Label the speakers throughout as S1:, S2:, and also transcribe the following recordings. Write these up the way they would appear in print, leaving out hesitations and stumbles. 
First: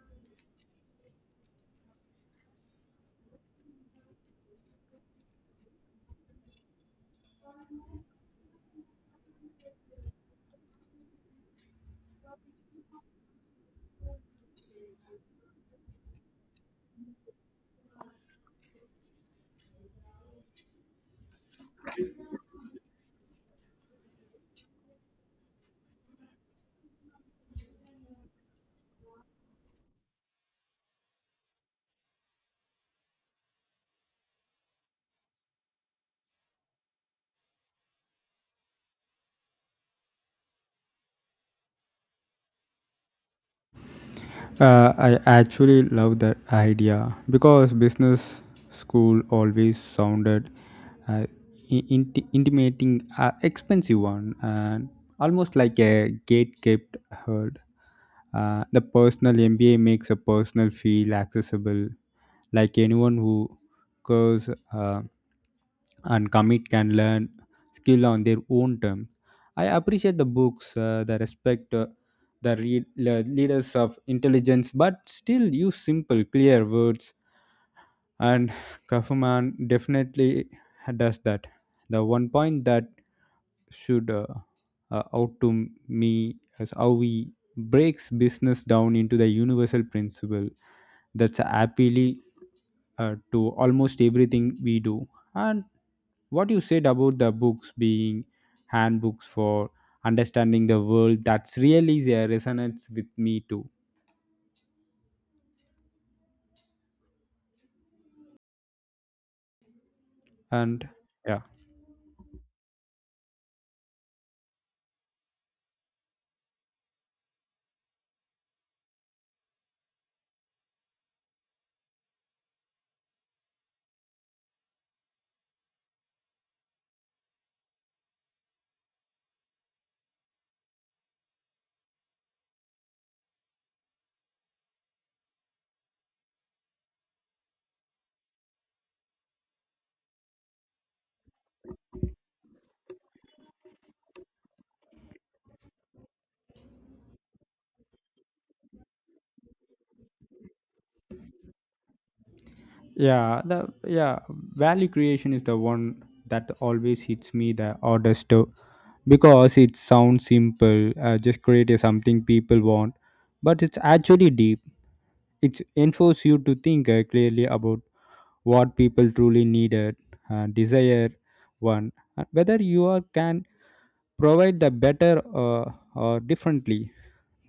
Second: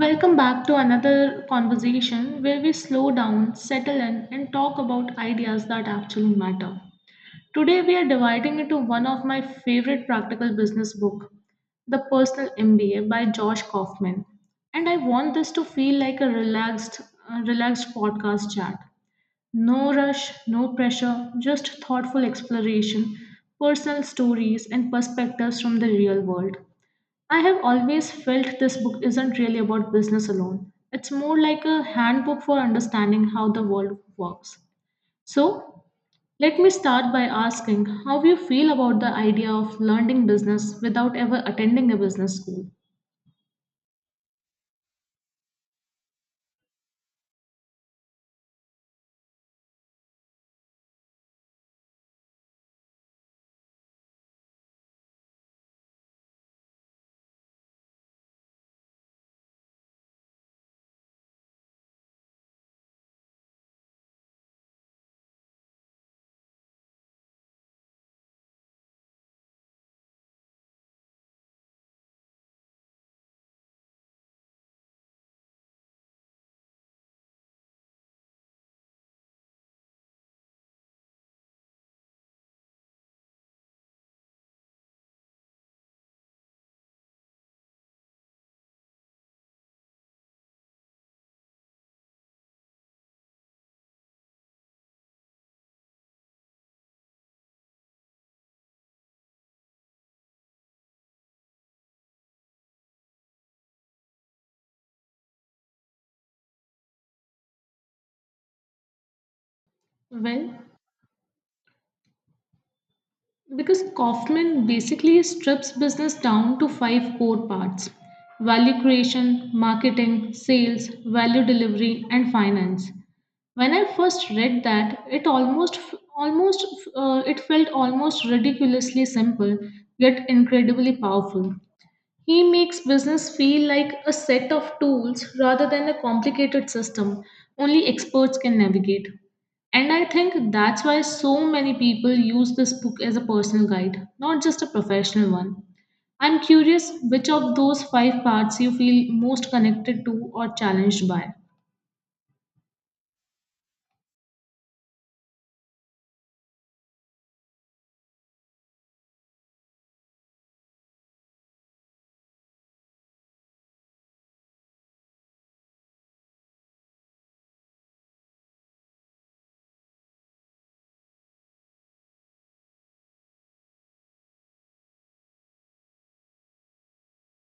S1: Welcome back to another conversation where we slow down, settle in, and talk about ideas that actually matter. Today, we are dividing into one of my favorite practical business book, The Personal MBA by Josh Kaufman. And I want this to feel like a relaxed podcast chat. No rush, no pressure, just thoughtful exploration, personal stories, and perspectives from the real world. I have always felt this book isn't really about business alone. It's more like a handbook for understanding how the world works. So, let me start by asking how you feel about the idea of learning business without ever attending a business school.
S2: I actually love that idea because business school always sounded uh, intimating, expensive one, and almost like a gate kept herd. The personal MBA makes a personal feel accessible, like anyone who goes and commit can learn skill on their own terms. I appreciate the books, the respect leaders of intelligence, but still use simple, clear words. And Kaufman definitely does that. The one point that should out to me is how he breaks business down into the universal principle that's appealing to almost everything we do. And what you said about the books being handbooks for understanding the world that's really there resonates with me too
S1: Well,
S2: and yeah
S1: because Kaufman basically strips business down to five core parts: value creation, marketing, sales, value delivery, and finance. When I first read that, it almost it felt almost ridiculously simple, yet incredibly powerful. He makes business feel like a set of tools rather than a complicated system only experts can navigate. And I think that's why so many people use this book as a personal guide, not just a professional one. I'm curious, which of those five parts you feel most connected to or challenged by?
S2: yeah. Value creation is the one that always hits me the hardest too, because it sounds simple, just create something people want, but it's actually deep. It enforce you to think clearly about what people truly needed, desire one, and whether you are can provide the better, uh, or differently.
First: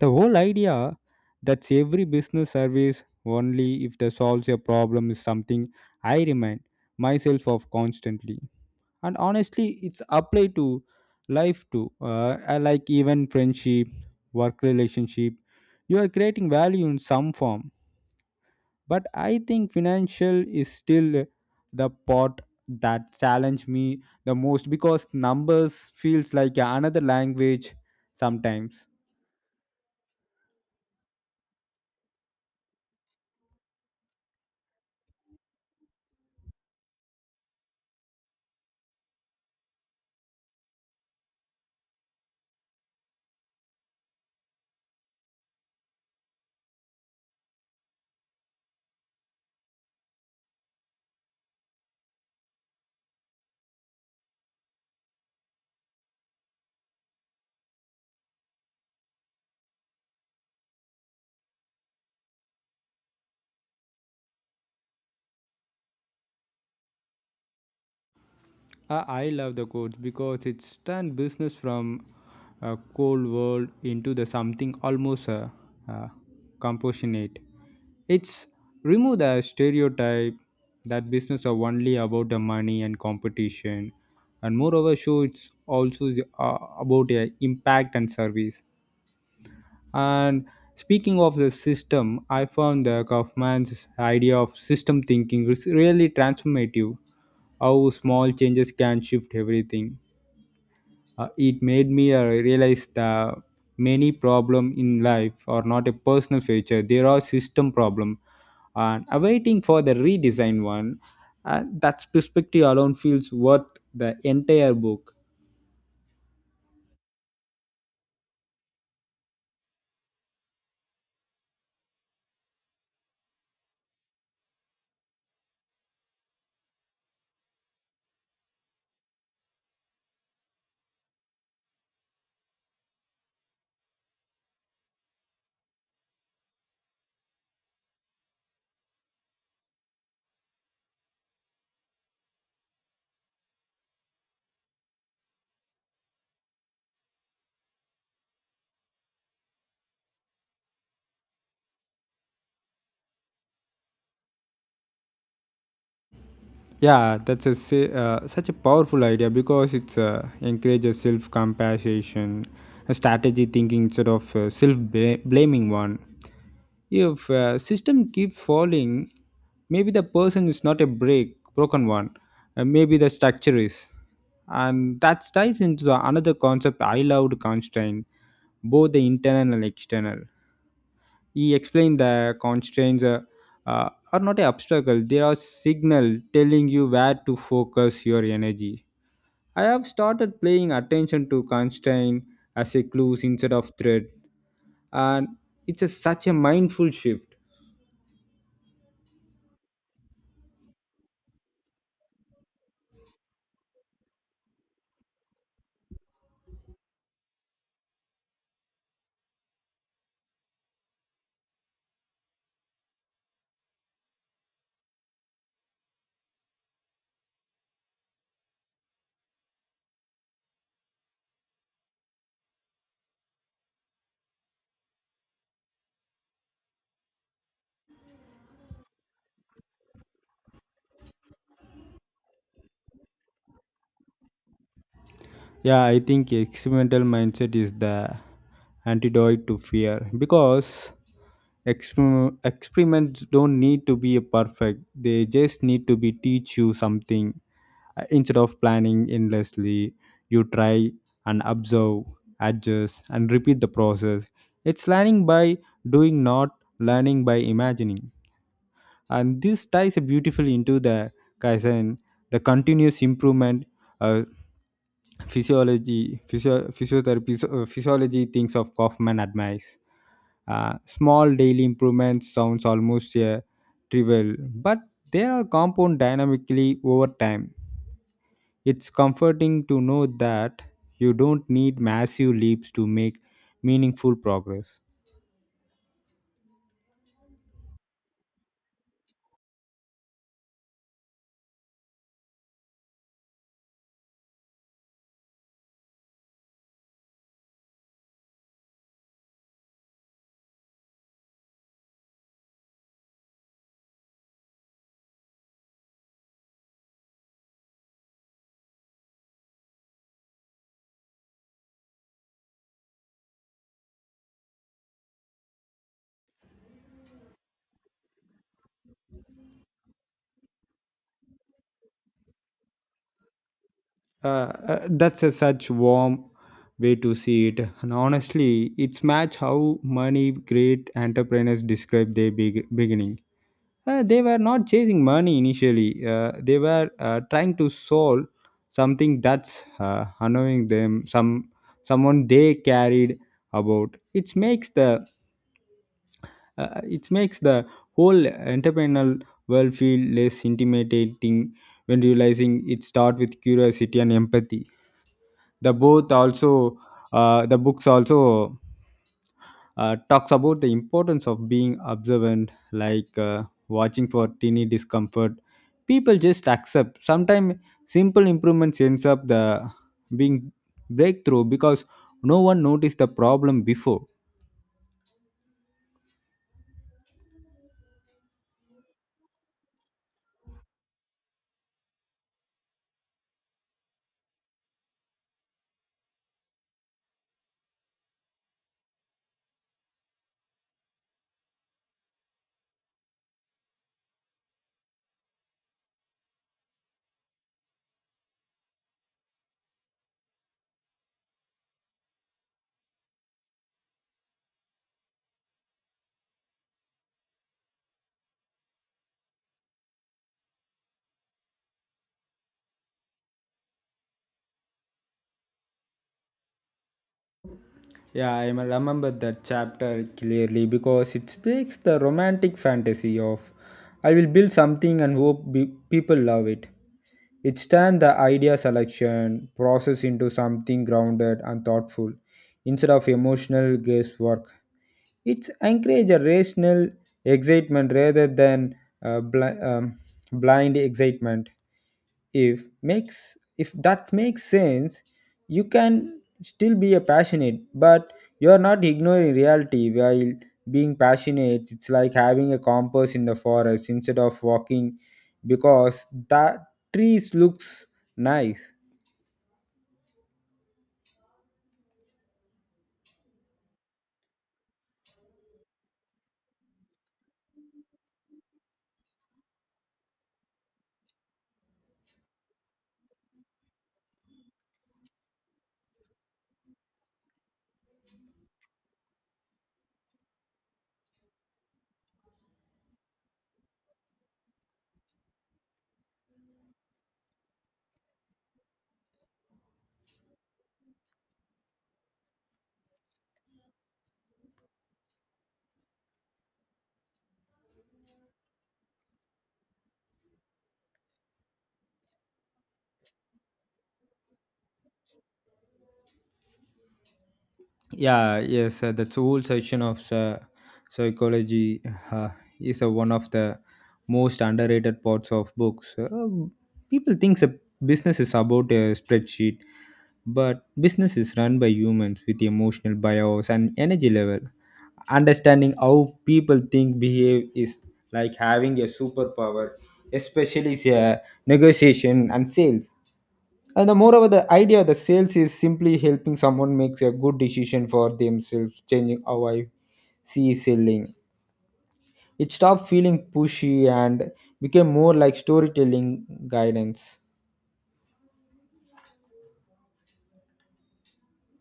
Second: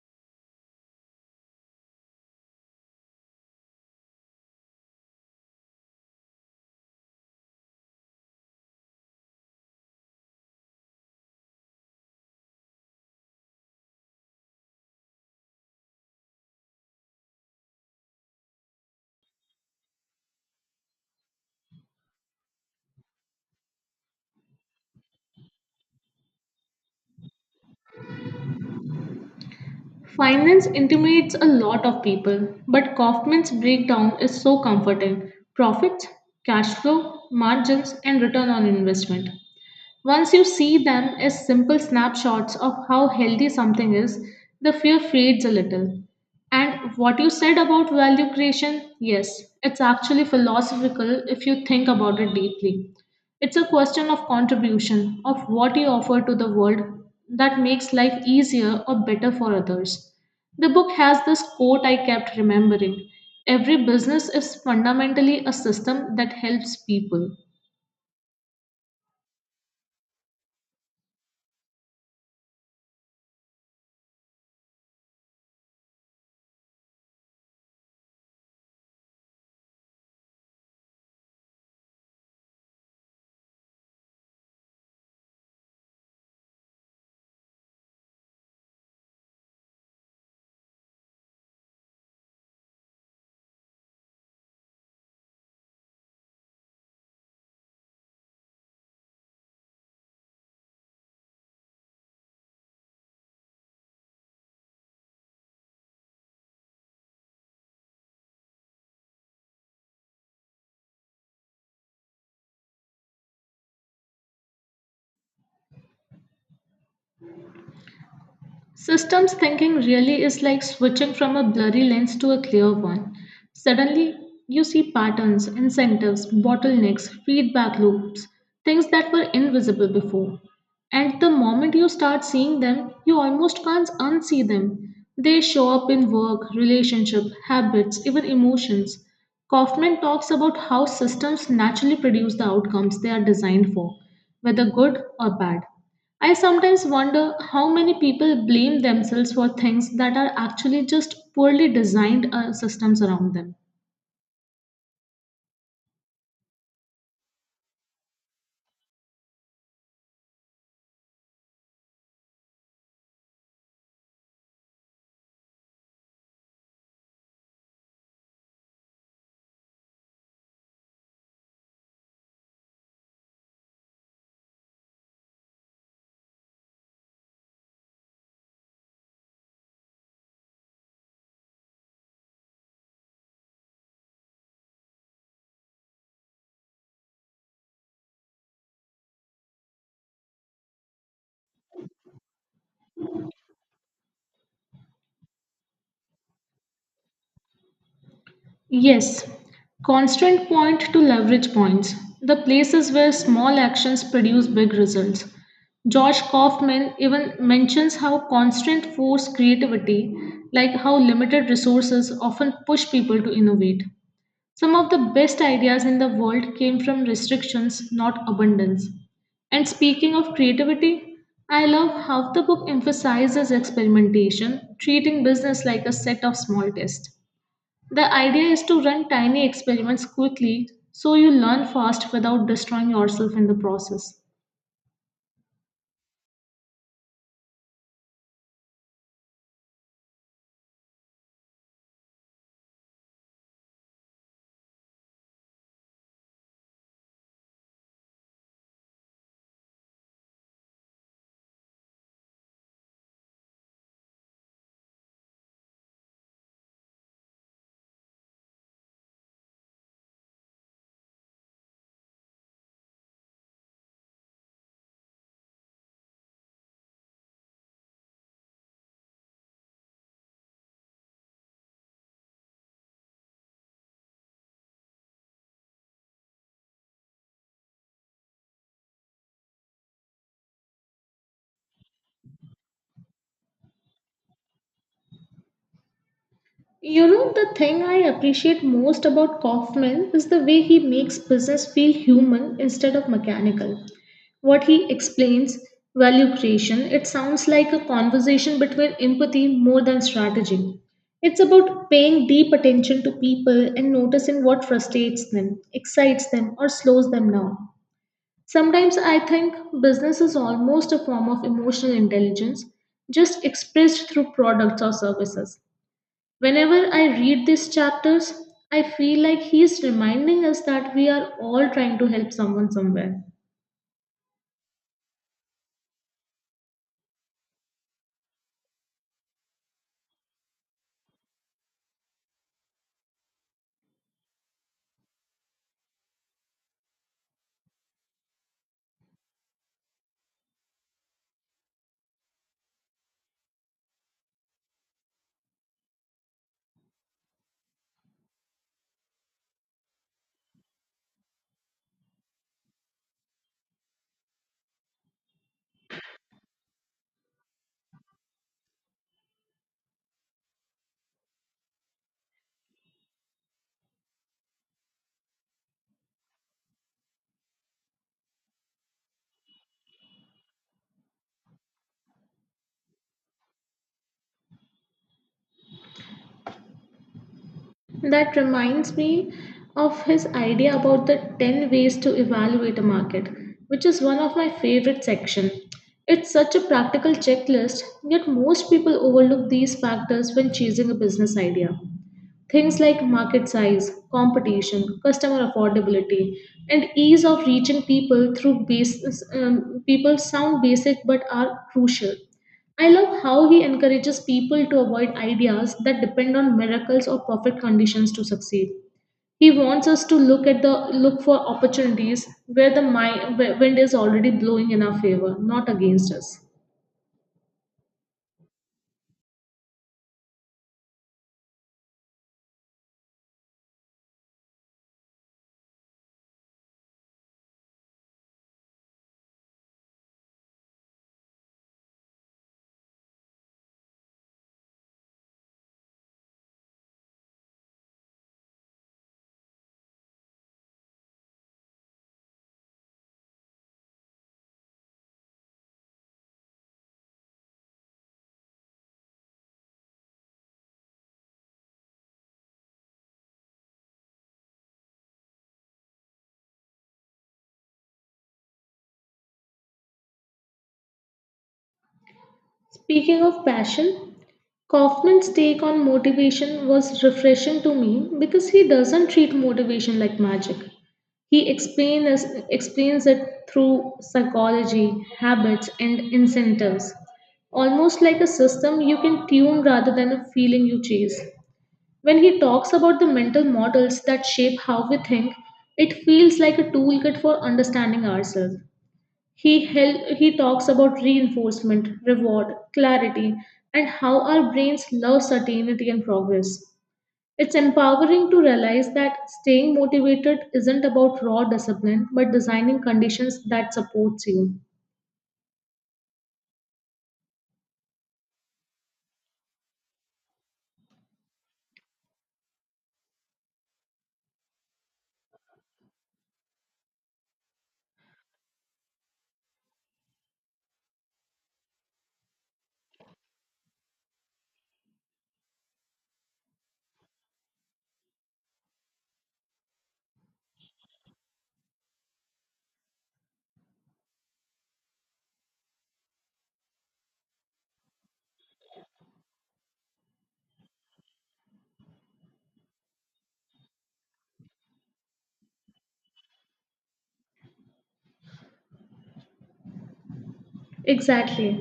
S2: The whole idea that every business service only if they solves a problem is something I remind myself of constantly. And honestly, it's applied to life too. I like even friendship, work relationship. You are creating value in some form, but I think financial is still the part that challenge me the most because numbers feels like another language sometimes.
S1: Finance intimidates a lot of people, but Kaufman's breakdown is so comforting. Profits, cash flow, margins, and return on investment. Once you see them as simple snapshots of how healthy something is, the fear fades a little. And what you said about value creation, yes, it's actually philosophical if you think about it deeply. It's a question of contribution, of what you offer to the world that makes life easier or better for others. The book has this quote I kept remembering: every business is fundamentally a system that helps people.
S2: I love the quotes because it's turned business from a cold world into the something almost uh, compassionate. It's remove the stereotype that business are only about the money and competition, and moreover, show it's also about impact and service. And speaking of the system, I found the Kaufman's idea of system thinking is really transformative. How small changes can shift everything. It made me realize that many problem in life are not a personal feature; they are system problem. And awaiting for the redesign one, that perspective alone feels worth the entire book.
S1: Systems thinking really is like switching from a blurry lens to a clear one. Suddenly, you see patterns, incentives, bottlenecks, feedback loops, things that were invisible before. And the moment you start seeing them, you almost can't unsee them. They show up in work, relationship, habits, even emotions. Kaufman talks about how systems naturally produce the outcomes they are designed for, whether good or bad. I sometimes wonder how many people blame themselves for things that are actually just poorly designed systems around them.
S2: Yeah, that's such a powerful idea because it's encourages self compassion, a strategy thinking instead of self blaming one. If system keep falling, maybe the person is not a break broken one. Maybe the structure is, and that ties into the another concept I loved constraint, both the internal and external. He explained the constraints are not an obstacle, they are signal telling you where to focus your energy. I have started paying attention to constraint as a clues instead of threat, and it's such a mindful shift.
S1: Yes, constant point to leverage points, the places where small actions produce big results. Josh Kaufman even mentions how constant force creativity, like how limited resources often push people to innovate. Some of the best ideas in the world came from restrictions, not abundance. And speaking of creativity, I love how the book emphasizes experimentation, treating business like a set of small tests. The idea is to run tiny experiments quickly so you learn fast without destroying yourself in the process.
S2: Yeah, I think experimental mindset is the antidote to fear because experiments don't need to be perfect. They just need to be teach you something. Instead of planning endlessly, you try and observe, adjust, and repeat the process. It's learning by doing, not learning by imagining, and this ties beautifully into the kaizen, the continuous improvement, uh, physiotherapy so, physiology things of kaufman admires. Small daily improvements sounds almost trivial, but they are compound dynamically over time. It's comforting to know that you don't need massive leaps to make meaningful progress.
S1: You know, the thing I appreciate most about Kaufman is the way he makes business feel human instead of mechanical. What he explains, value creation, it sounds like a conversation between empathy more than strategy. It's about paying deep attention to people and noticing what frustrates them, excites them, or slows them down. Sometimes I think business is almost a form of emotional intelligence, just expressed through products or services. Whenever I read these chapters, I feel like he's reminding us that we are all trying to help someone somewhere.
S2: Uh, uh, that's a such warm way to see it, and honestly it's match how many great entrepreneurs describe their big beginning. They were not chasing money initially, they were trying to solve something that's annoying them, someone they carried about. It makes the whole entrepreneurial world feel less intimidating when realizing it start with curiosity and empathy. the both also the books also talks about the importance of being observant, like watching for teeny discomfort people just accept sometimes. Simple improvements ends up the being breakthrough because no one noticed the problem before.
S1: That reminds me of his idea about the 10 ways to evaluate a market, which is one of my favorite section. It's such a practical checklist, yet most people overlook these factors when choosing a business idea. Things like market size, competition, customer affordability, and ease of reaching people through basis, people sound basic but are crucial. I love how he encourages people to avoid ideas that depend on miracles or perfect conditions to succeed. He wants us to look at the look for opportunities where the where wind is already blowing in our favor, not against us.
S2: Yeah, I remember that chapter clearly because it speaks the romantic fantasy of I will build something and hope people love it. It turns the idea selection process into something grounded and thoughtful instead of emotional guesswork. It encourages a rational excitement rather than uh, bl- um, blind excitement, if that makes sense. You can still be a passionate, but you're not ignoring reality while being passionate. It's like having a compass in the forest instead of walking because the trees looks nice.
S1: Speaking of passion, Kaufman's take on motivation was refreshing to me because he doesn't treat motivation like magic. He explains it through psychology, habits, and incentives, almost like a system you can tune rather than a feeling you chase. When he talks about the mental models that shape how we think, it feels like a toolkit for understanding ourselves. He talks about reinforcement, reward, clarity, and how our brains love certainty and progress. It's empowering to realize that staying motivated isn't about raw discipline, but designing conditions that supports you.
S2: Yeah, the whole section of psychology uh, is one of the most underrated parts of books. People thinks a business is about a spreadsheet. But business is run by humans with emotional bias and energy level. Understanding how people think behave is like having a superpower, especially say, negotiation and sales. And the moreover, the idea of the sales is simply helping someone makes a good decision for themselves, changing how I see selling. It stopped feeling pushy and became more like storytelling guidance.
S1: Exactly.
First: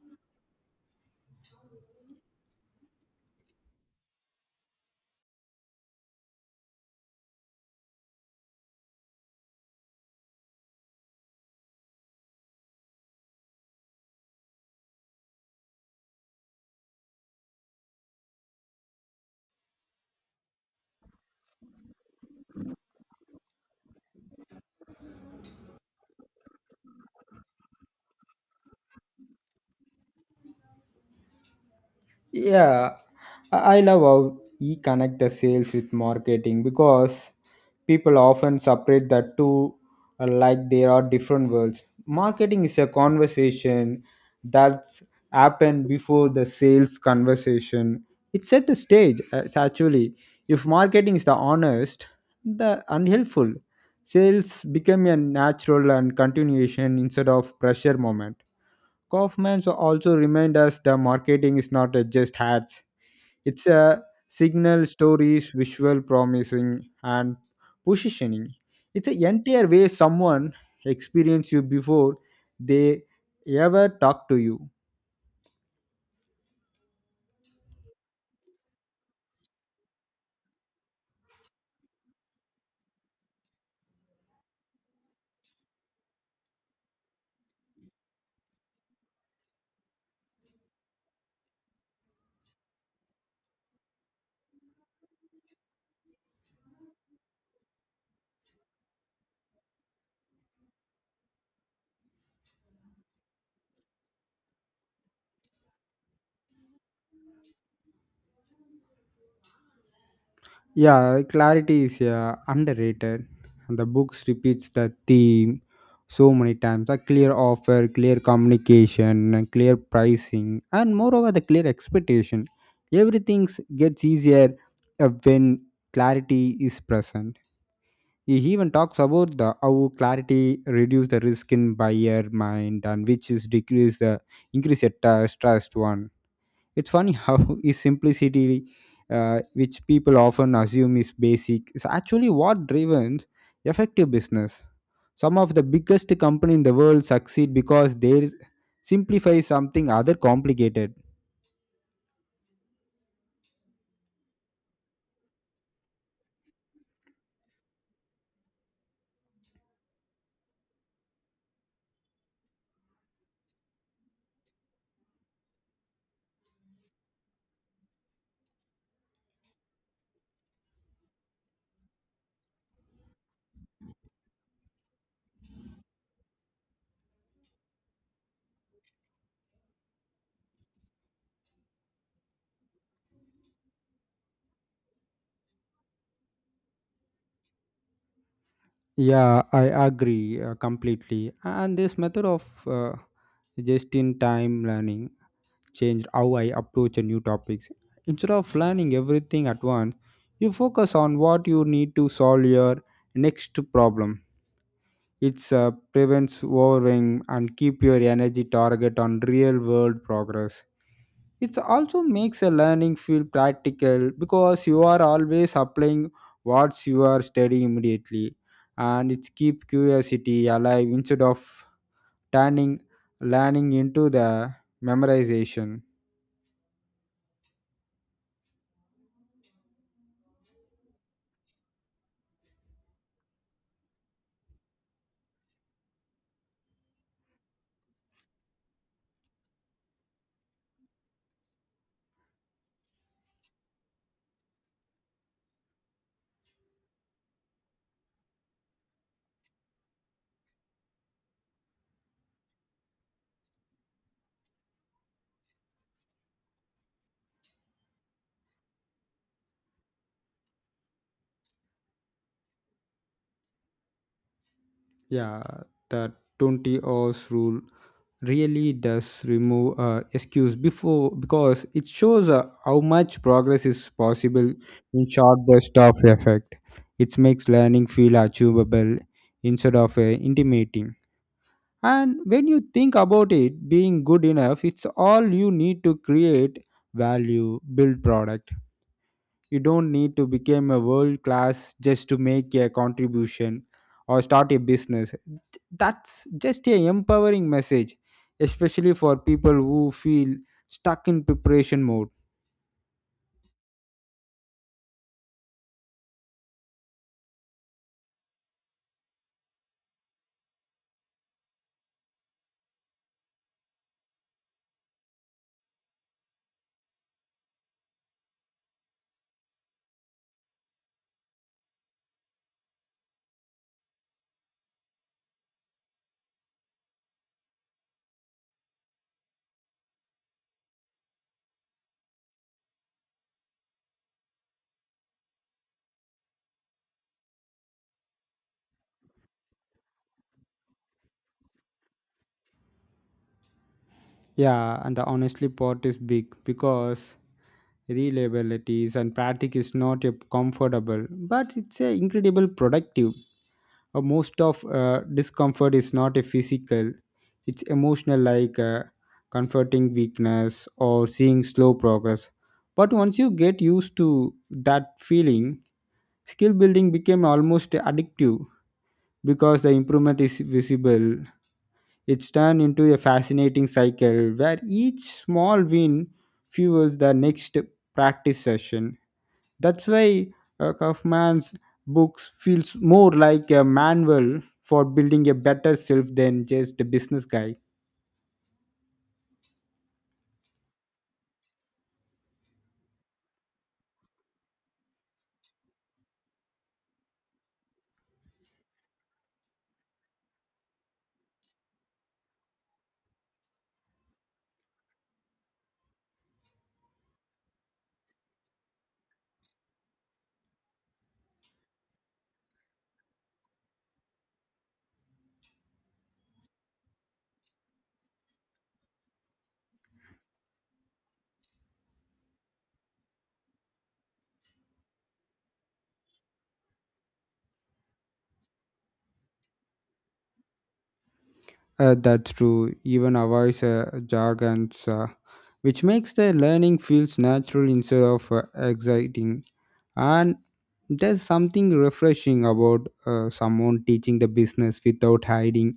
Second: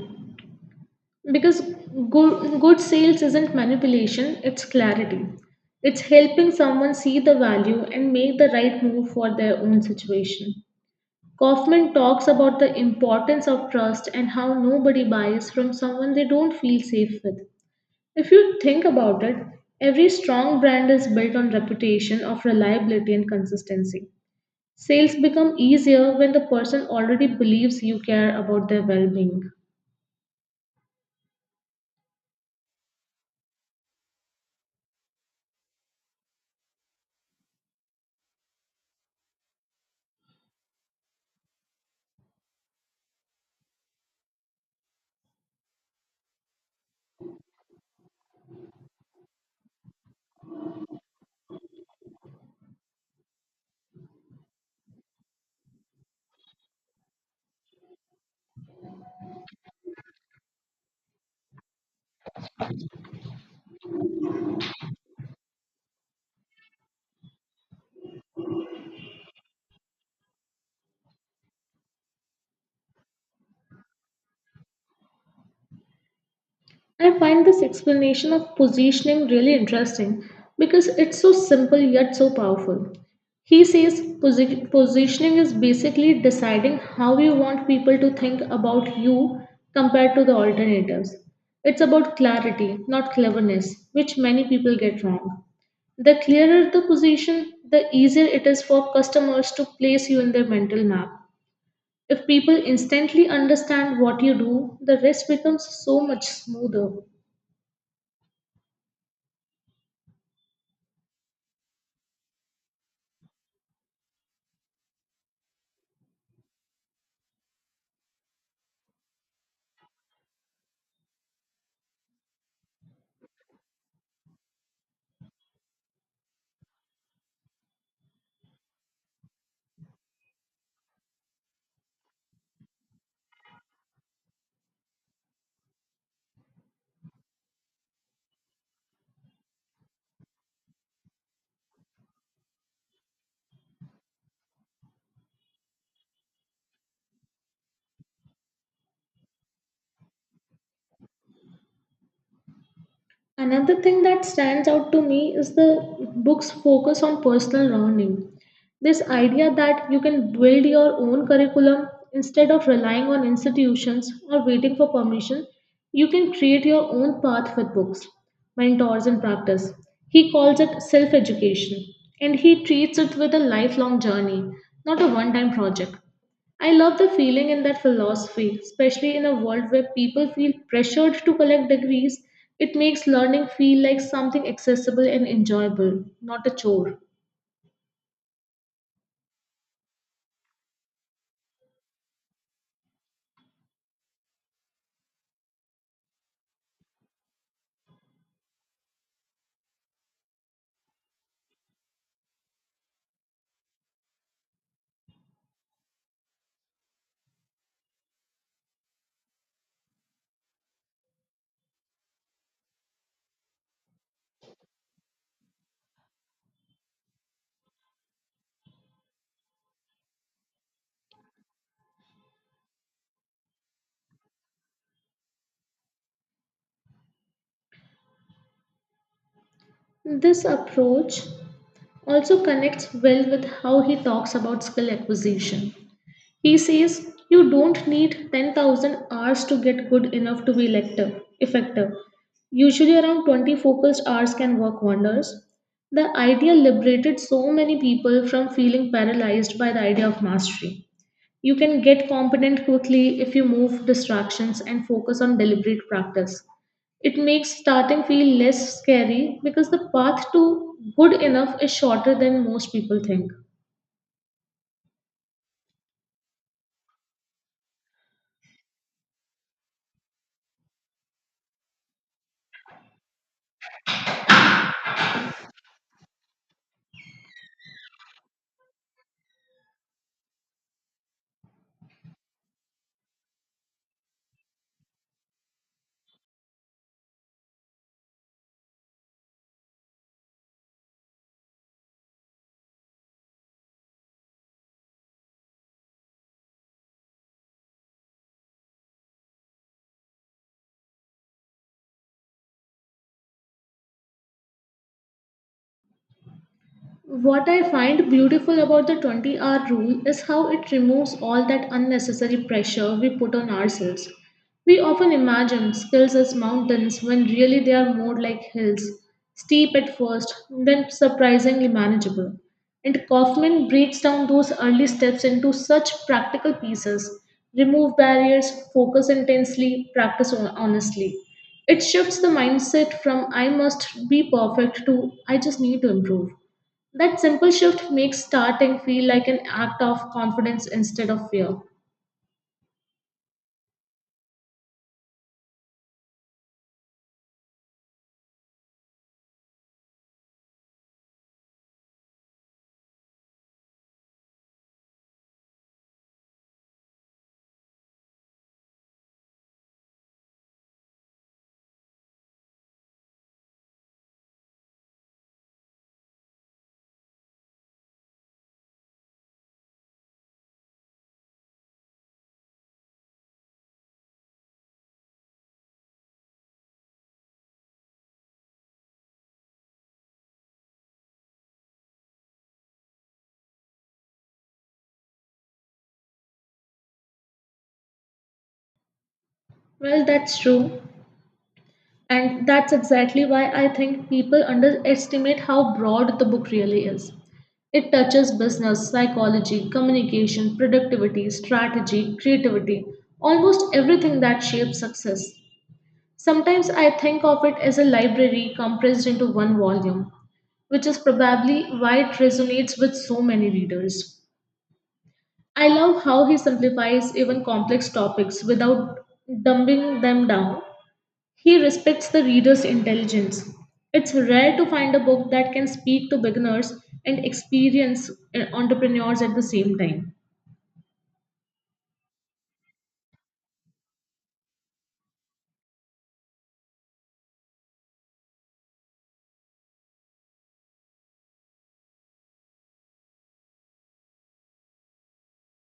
S1: Because good sales isn't manipulation, it's clarity. It's helping someone see the value and make the right move for their own situation. Kaufman talks about the importance of trust and how nobody buys from someone they don't feel safe with. If you think about it, every strong brand is built on reputation of reliability and consistency. Sales become easier when the person already believes you care about their well being.
S2: Yeah, I love how he connect the sales with marketing because people often separate the two, like there are different worlds. Marketing is a conversation that's happened before the sales conversation. It set the stage. It's actually if marketing is the honest, the unhelpful, sales become a natural and continuation instead of pressure moment. Kaufman so also remind us the marketing is not a just ads. It's a signal, stories, visual promising, and positioning. It's an entire way someone experience you before they ever talk to you.
S1: I find this explanation of positioning really interesting because it's so simple yet so powerful. He says positioning is basically deciding how you want people to think about you compared to the alternatives. It's about clarity, not cleverness, which many people get wrong. The clearer the position, the easier it is for customers to place you in their mental map. If people instantly understand what you do, the rest becomes so much smoother.
S2: Yeah, clarity is underrated. And the books repeats the theme so many times. A clear offer, clear communication, and clear pricing, and moreover the clear expectation. Everything gets easier when clarity is present. He even talks about the how clarity reduce the risk in buyer mind, and which is decrease the increase the trust one. It's funny how is simplicity, which people often assume is basic, is actually what drives effective business. Some of the biggest company in the world succeed because they simplify something other complicated.
S1: Another thing that stands out to me is the book's focus on personal learning. This idea that you can build your own curriculum instead of relying on institutions or waiting for permission, you can create your own path with books, mentors, and practice. He calls it self education, and he treats it with a lifelong journey, not a one time project. I love the feeling in that philosophy, especially in a world where people feel pressured to collect degrees. It makes learning feel like something accessible and enjoyable, not a chore.
S2: Yeah, I agree completely. And this method of just in time learning changed how I approach a new topics. Instead of learning everything at once, you focus on what you need to solve your next problem. It prevents overwhelming and keep your energy target on real world progress. It also makes a learning feel practical because you are always applying what you are studying immediately, and it keep curiosity alive instead of turning learning into the memorization.
S1: This approach also connects well with how he talks about skill acquisition. He says you don't need 10,000 hours to get good enough to be effective. Usually, around 20 focused hours can work wonders. The idea liberated so many people from feeling paralyzed by the idea of mastery. You can get competent quickly if you move distractions and focus on deliberate practice. It makes starting feel less scary because the path to good enough is shorter than most people think.
S2: Yeah, the 20 hours rule really does remove excuse before because it shows how much progress is possible in short burst of effect. It makes learning feel achievable instead of intimidating. And when you think about it, being good enough, it's all you need to create value, build products. You don't need to become a world class just to make a contribution or start a business. That's just a empowering message, especially for people who feel stuck in preparation mode.
S1: What I find beautiful about the 20-hour rule is how it removes all that unnecessary pressure we put on ourselves. We often imagine skills as mountains when really they are more like hills, steep at first, then surprisingly manageable. And Kaufman breaks down those early steps into such practical pieces: remove barriers, focus intensely, practice honestly. It shifts the mindset from I must be perfect to I just need to improve. That simple shift makes starting feel like an act of confidence instead of fear.
S2: Yeah, and the honestly part is big because reliability and practice is not a comfortable, but it's a incredible productive. Most of discomfort is not a physical, it's emotional, like comforting weakness or seeing slow progress. But once you get used to that feeling, skill building became almost addictive because the improvement is visible. It's turned into a fascinating cycle where each small win fuels the next practice session. That's why Kaufman's books feels more like a manual for building a better self than just a business guy.
S1: Well, that's true. And that's exactly why I think people underestimate how broad the book really is. It touches business, psychology, communication, productivity, strategy, creativity, almost everything that shapes success. Sometimes I think of it as a library compressed into one volume, which is probably why it resonates with so many readers. I love how he simplifies even complex topics without dumbing them down. He respects the reader's intelligence. It's rare to find a book that can speak to beginners and experienced entrepreneurs at the same time.
S2: That's true. Even avoids jargons, which makes the learning feels natural instead of exciting. And there's something refreshing about someone teaching the business without hiding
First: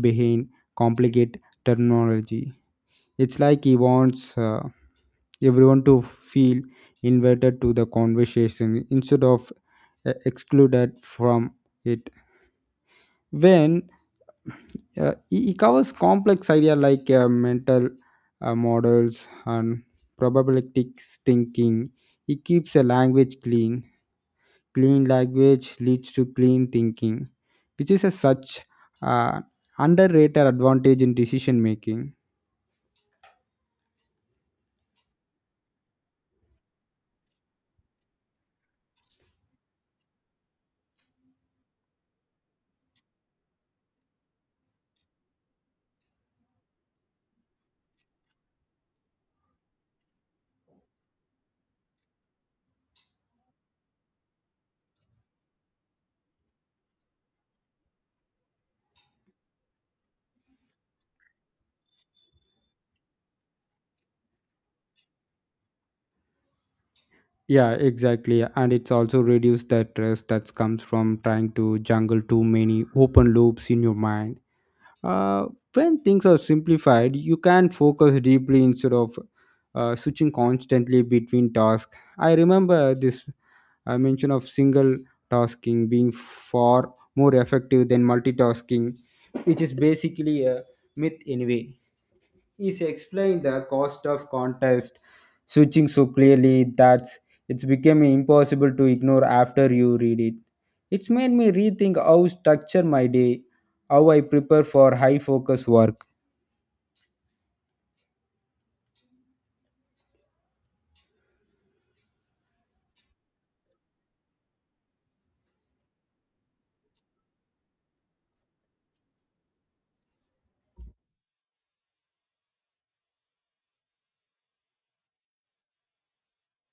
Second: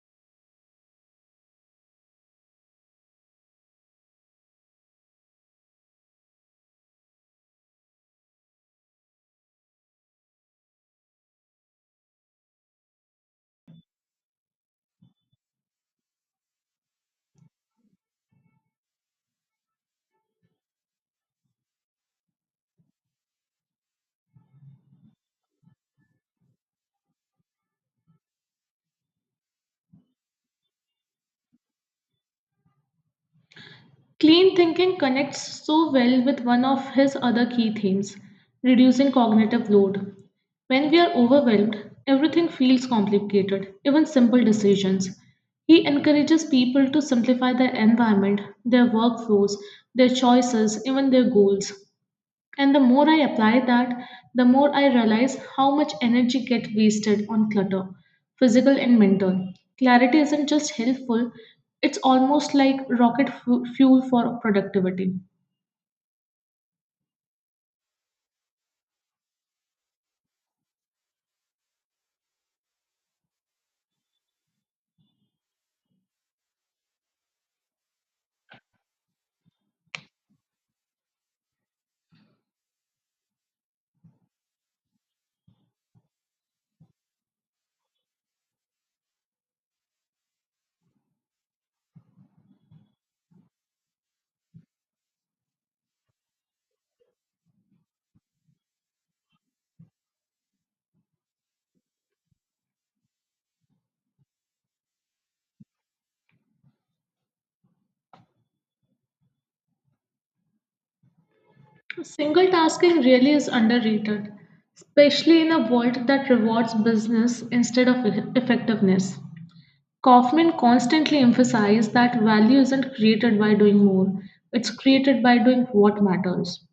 S2: behind complicated terminology. It's like he wants everyone to feel invited to the conversation instead of excluded from it, when it covers complex idea like mental models and probabilistic thinking. It keeps a language clean. Clean language leads to clean thinking, which is a such uh, underrated advantage in decision making.
S1: Clean thinking connects so well with one of his other key themes: reducing cognitive load. When we are overwhelmed, everything feels complicated, even simple decisions. He encourages people to simplify their environment, their workflows, their choices, even their goals. And the more I apply that, the more I realize how much energy gets wasted on clutter, physical and mental. Clarity isn't just helpful, it's almost like rocket fuel for productivity.
S2: Yeah, exactly. And it's also reduce the stress that comes from trying to juggle too many open loops in your mind. Uh, when things are simplified, you can focus deeply instead of switching constantly between tasks. I remember this mention of single tasking being far more effective than multitasking, which is basically a myth anyway. Is explained the cost of contest switching so clearly that it's becoming impossible to ignore after you read it. It's made me rethink how structure my day, how I prepare for high focus work.
S1: Single tasking really is underrated, especially in a world that rewards business instead of effectiveness. Kaufman constantly emphasized that value isn't created by doing more, it's created by doing what matters.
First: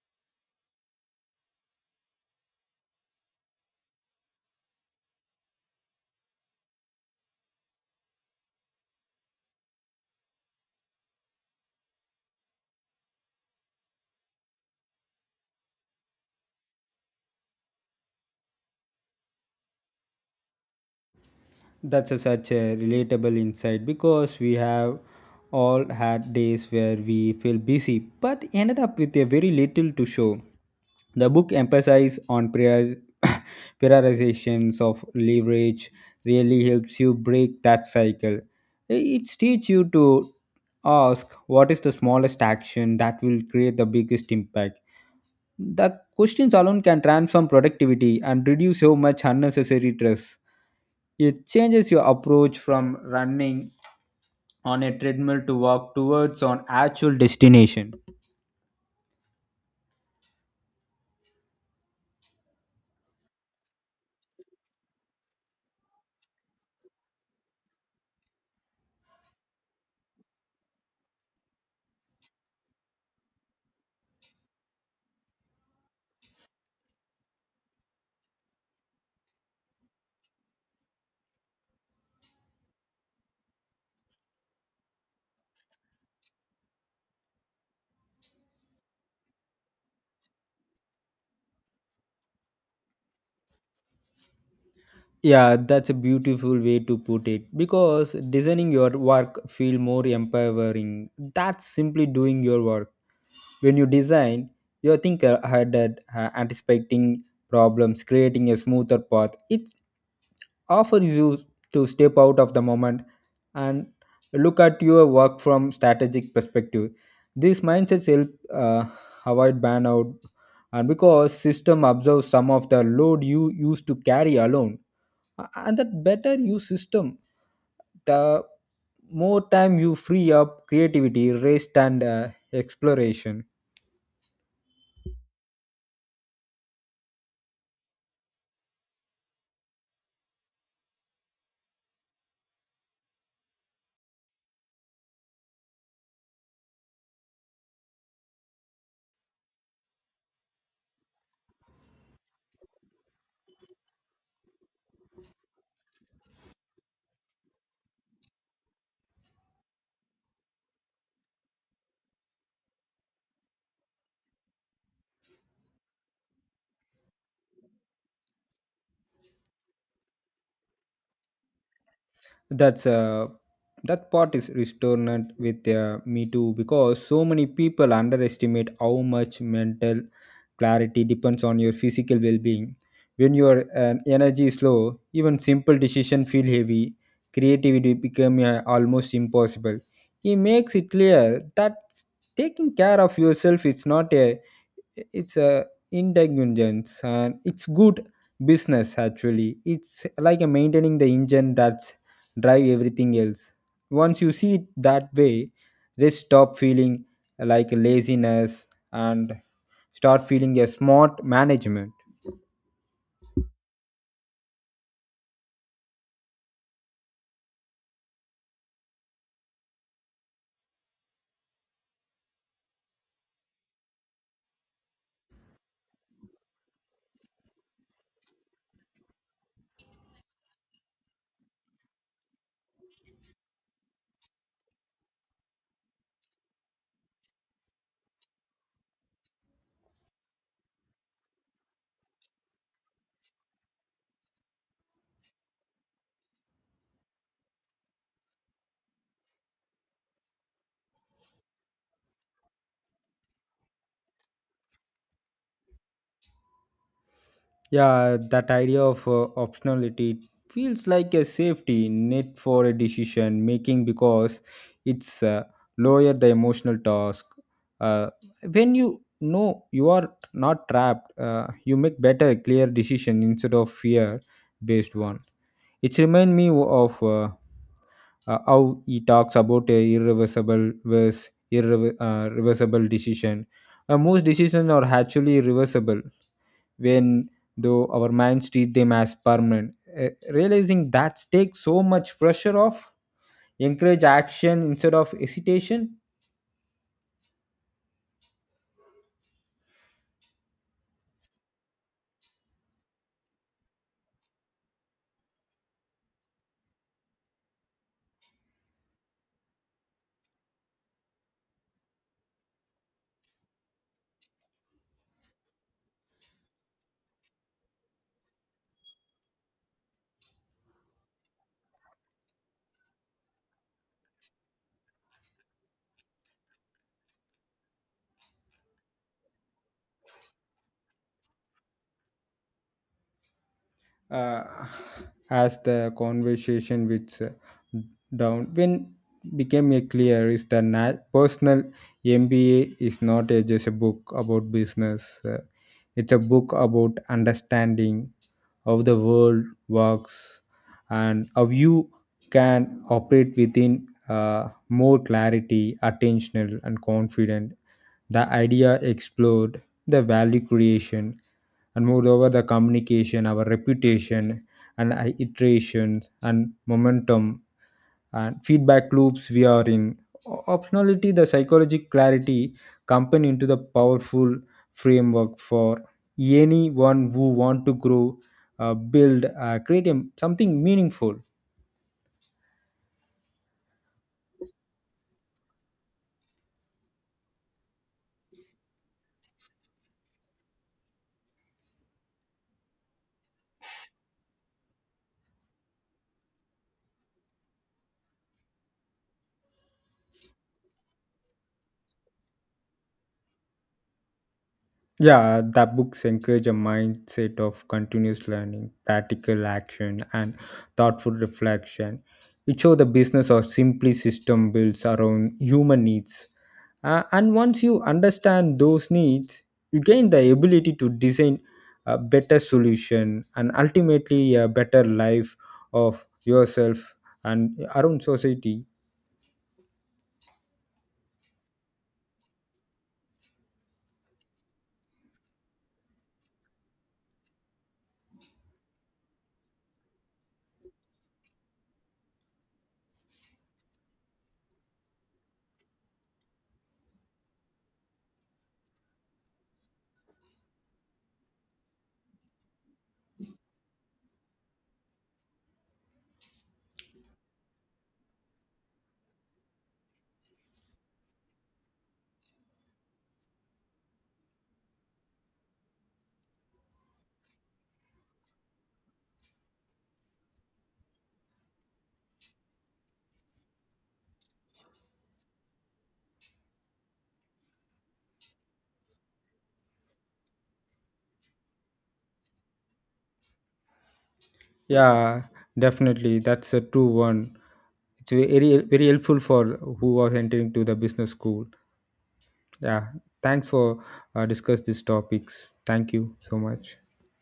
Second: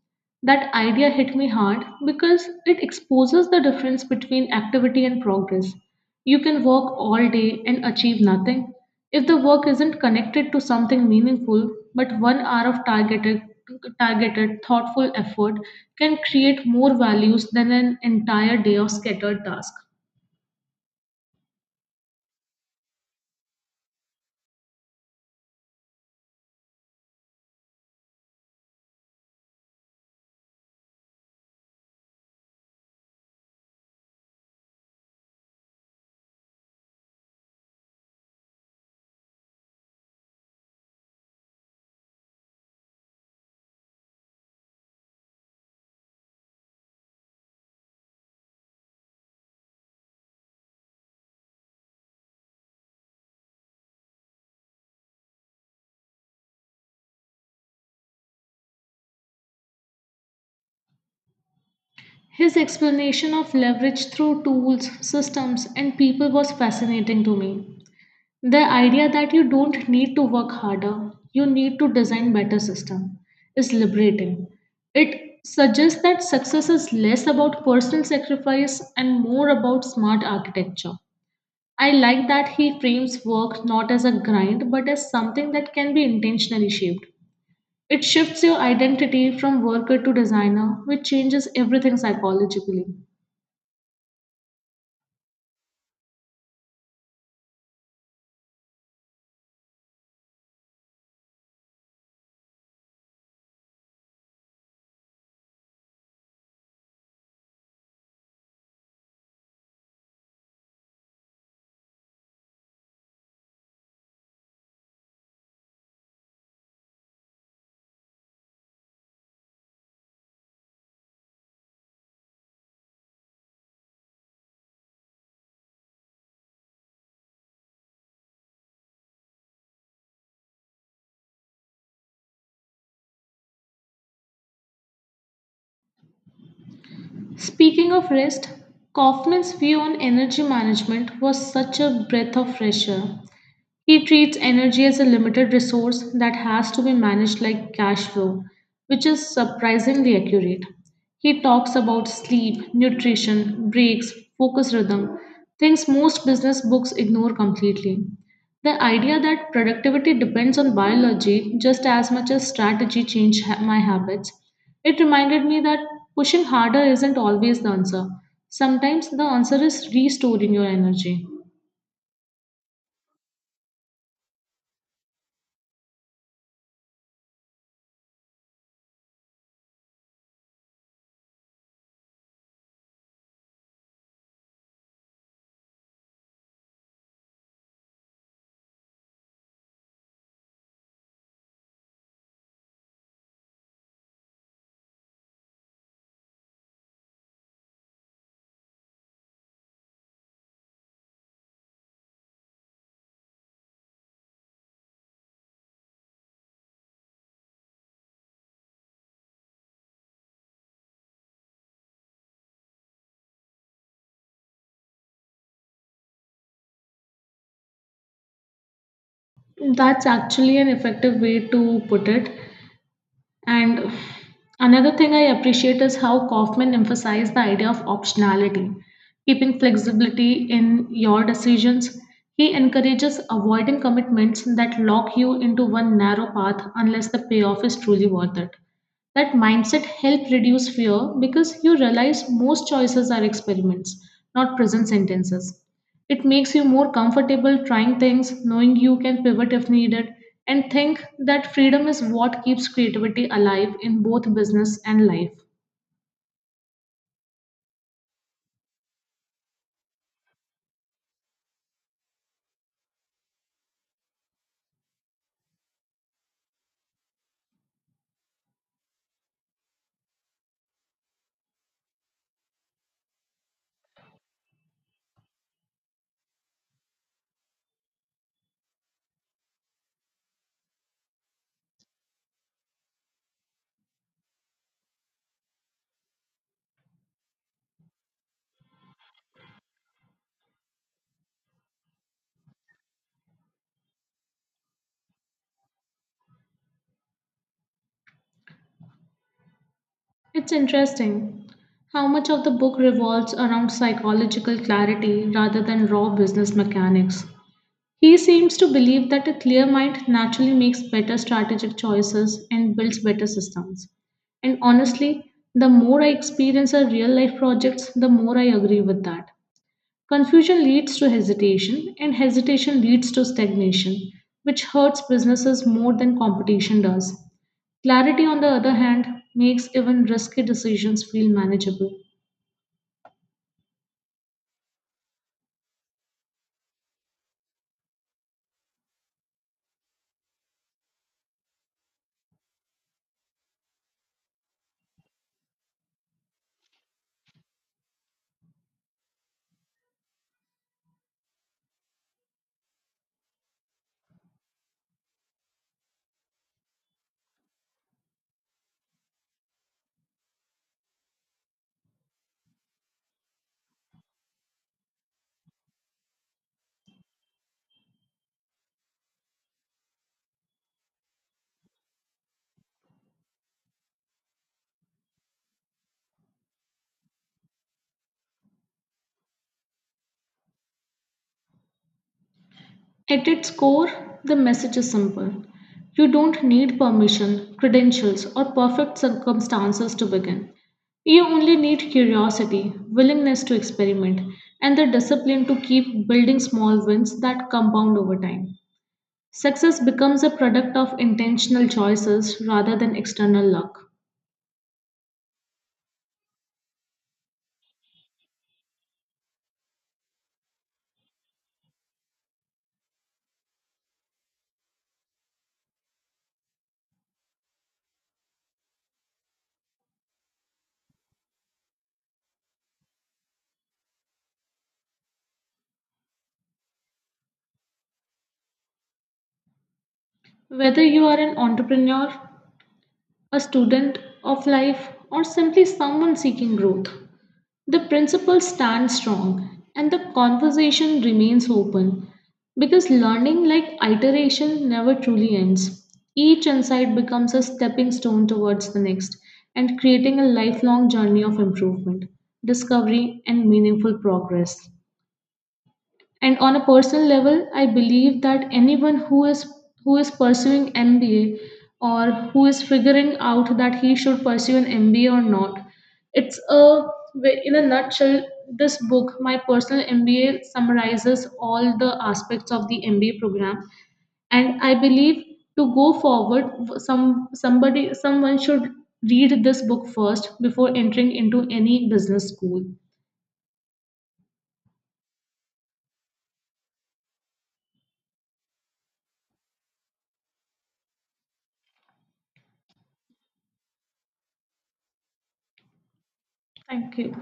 S1: That idea hit me hard because it exposes the difference between activity and progress. You can work all day and achieve nothing. If the work isn't connected to something meaningful, but one hour of targeted, thoughtful effort can create more values than an entire day of scattered tasks.
S2: That's such a relatable insight because we have all had days where we feel busy but ended up with a very little to show. The book emphasizes on prior- prioritizations of leverage really helps you break that cycle. It teaches you to ask what is the smallest action that will create the biggest impact. The questions alone can transform productivity and reduce so much unnecessary stress. It changes your approach from running on a treadmill to walk towards on actual destination.
S1: His explanation of leverage through tools, systems, and people was fascinating to me. The idea that you don't need to work harder, you need to design better system is liberating. It suggests that success is less about personal sacrifice and more about smart architecture. I like that he frames work not as a grind but as something that can be intentionally shaped. It shifts your identity from worker to designer, which changes everything psychologically.
S2: Yeah, that's a beautiful way to put it because designing your work feel more empowering. That's simply doing your work. When you design, you think ahead, and, anticipating problems, creating a smoother path. It offers you to step out of the moment and look at your work from strategic perspective. These mindsets help uh, avoid burnout, and because system absorbs some of the load you used to carry alone, and that better you system, the more time you free up creativity, rest, and exploration.
S1: Speaking of rest, Kaufman's view on energy management was such a breath of fresh air. He treats energy as a limited resource that has to be managed like cash flow, which is surprisingly accurate. He talks about sleep, nutrition, breaks, focus rhythm, things most business books ignore completely. The idea that productivity depends on biology just as much as strategy changed my habits. It reminded me that pushing harder isn't always the answer. Sometimes the answer is restoring your energy.
S2: that's uh, that part is resonant with me too because so many people underestimate how much mental clarity depends on your physical well-being. When your energy is low, even simple decision feel heavy, creativity become almost impossible. He makes it clear that taking care of yourself is not a it's a indulgence, and it's good business. Actually, it's like a maintaining the engine that's drive everything else. Once you see it that way, they stop feeling like laziness and start feeling a smart management.
S1: That's actually an effective way to put it. And another thing I appreciate is how Kaufman emphasized the idea of optionality, keeping flexibility in your decisions. He encourages avoiding commitments that lock you into one narrow path unless the payoff is truly worth it. That mindset helps reduce fear because you realize most choices are experiments, not prison sentences. It makes you more comfortable trying things, knowing you can pivot if needed, and think that freedom is what keeps creativity alive in both business and life.
S2: Yeah, that idea of optionality feels like a safety net for a decision making because it's lower the emotional task. Uh, when you know you are not trapped, you make better, clear decision instead of fear based one. It remind me of how he talks about a irreversible versus irreversible decision. Most decisions are actually reversible when though our minds treat them as permanent. Realizing that takes so much pressure off, encourage action instead of hesitation.
S1: It's interesting how much of the book revolves around psychological clarity rather than raw business mechanics. He seems to believe that a clear mind naturally makes better strategic choices and builds better systems. And honestly, the more I experience our real life projects, the more I agree with that. Confusion leads to hesitation, and hesitation leads to stagnation, which hurts businesses more than competition does. Clarity, on the other hand, makes even risky decisions feel manageable.
S2: Uh, as the conversation with down when became a clear is the personal MBA is not a, just a book about business. It's a book about understanding how the world works and how you can operate within more clarity attentional and confident. The idea explored the value creation, and moreover the communication, our reputation, and iterations and momentum and feedback loops we are in. Optionality, the psychological clarity, combine into the powerful framework for anyone who want to grow, build, create a, something meaningful.
S1: At its core, the message is simple. You don't need permission, credentials, or perfect circumstances to begin. You only need curiosity, willingness to experiment, and the discipline to keep building small wins that compound over time. Success becomes a product of intentional choices rather than external luck.
S2: Yeah, the books encourage a mindset of continuous learning, practical action, and thoughtful reflection. It shows the business or simply system builds around human needs. And once you understand those needs, you gain the ability to design a better solution and ultimately a better life of yourself and around society.
S1: Whether you are an entrepreneur, a student of life, or simply someone seeking growth, the principle stands strong and the conversation remains open because learning, like iteration, never truly ends. Each insight becomes a stepping stone towards the next and creating a lifelong journey of improvement, discovery, and meaningful progress. And on a personal level, I believe that anyone who is pursuing MBA or who is figuring out that he should pursue an MBA or not, it's a well, in a nutshell, this book, my personal MBA, summarizes all the aspects of the MBA program. And I believe, to go forward, someone should read this book first before entering into any business school.
S2: Yeah, definitely. That's a true one. It's very very helpful for who are entering to the business school. Yeah, thanks for discuss these topics. Thank you so much.
S1: Thank you.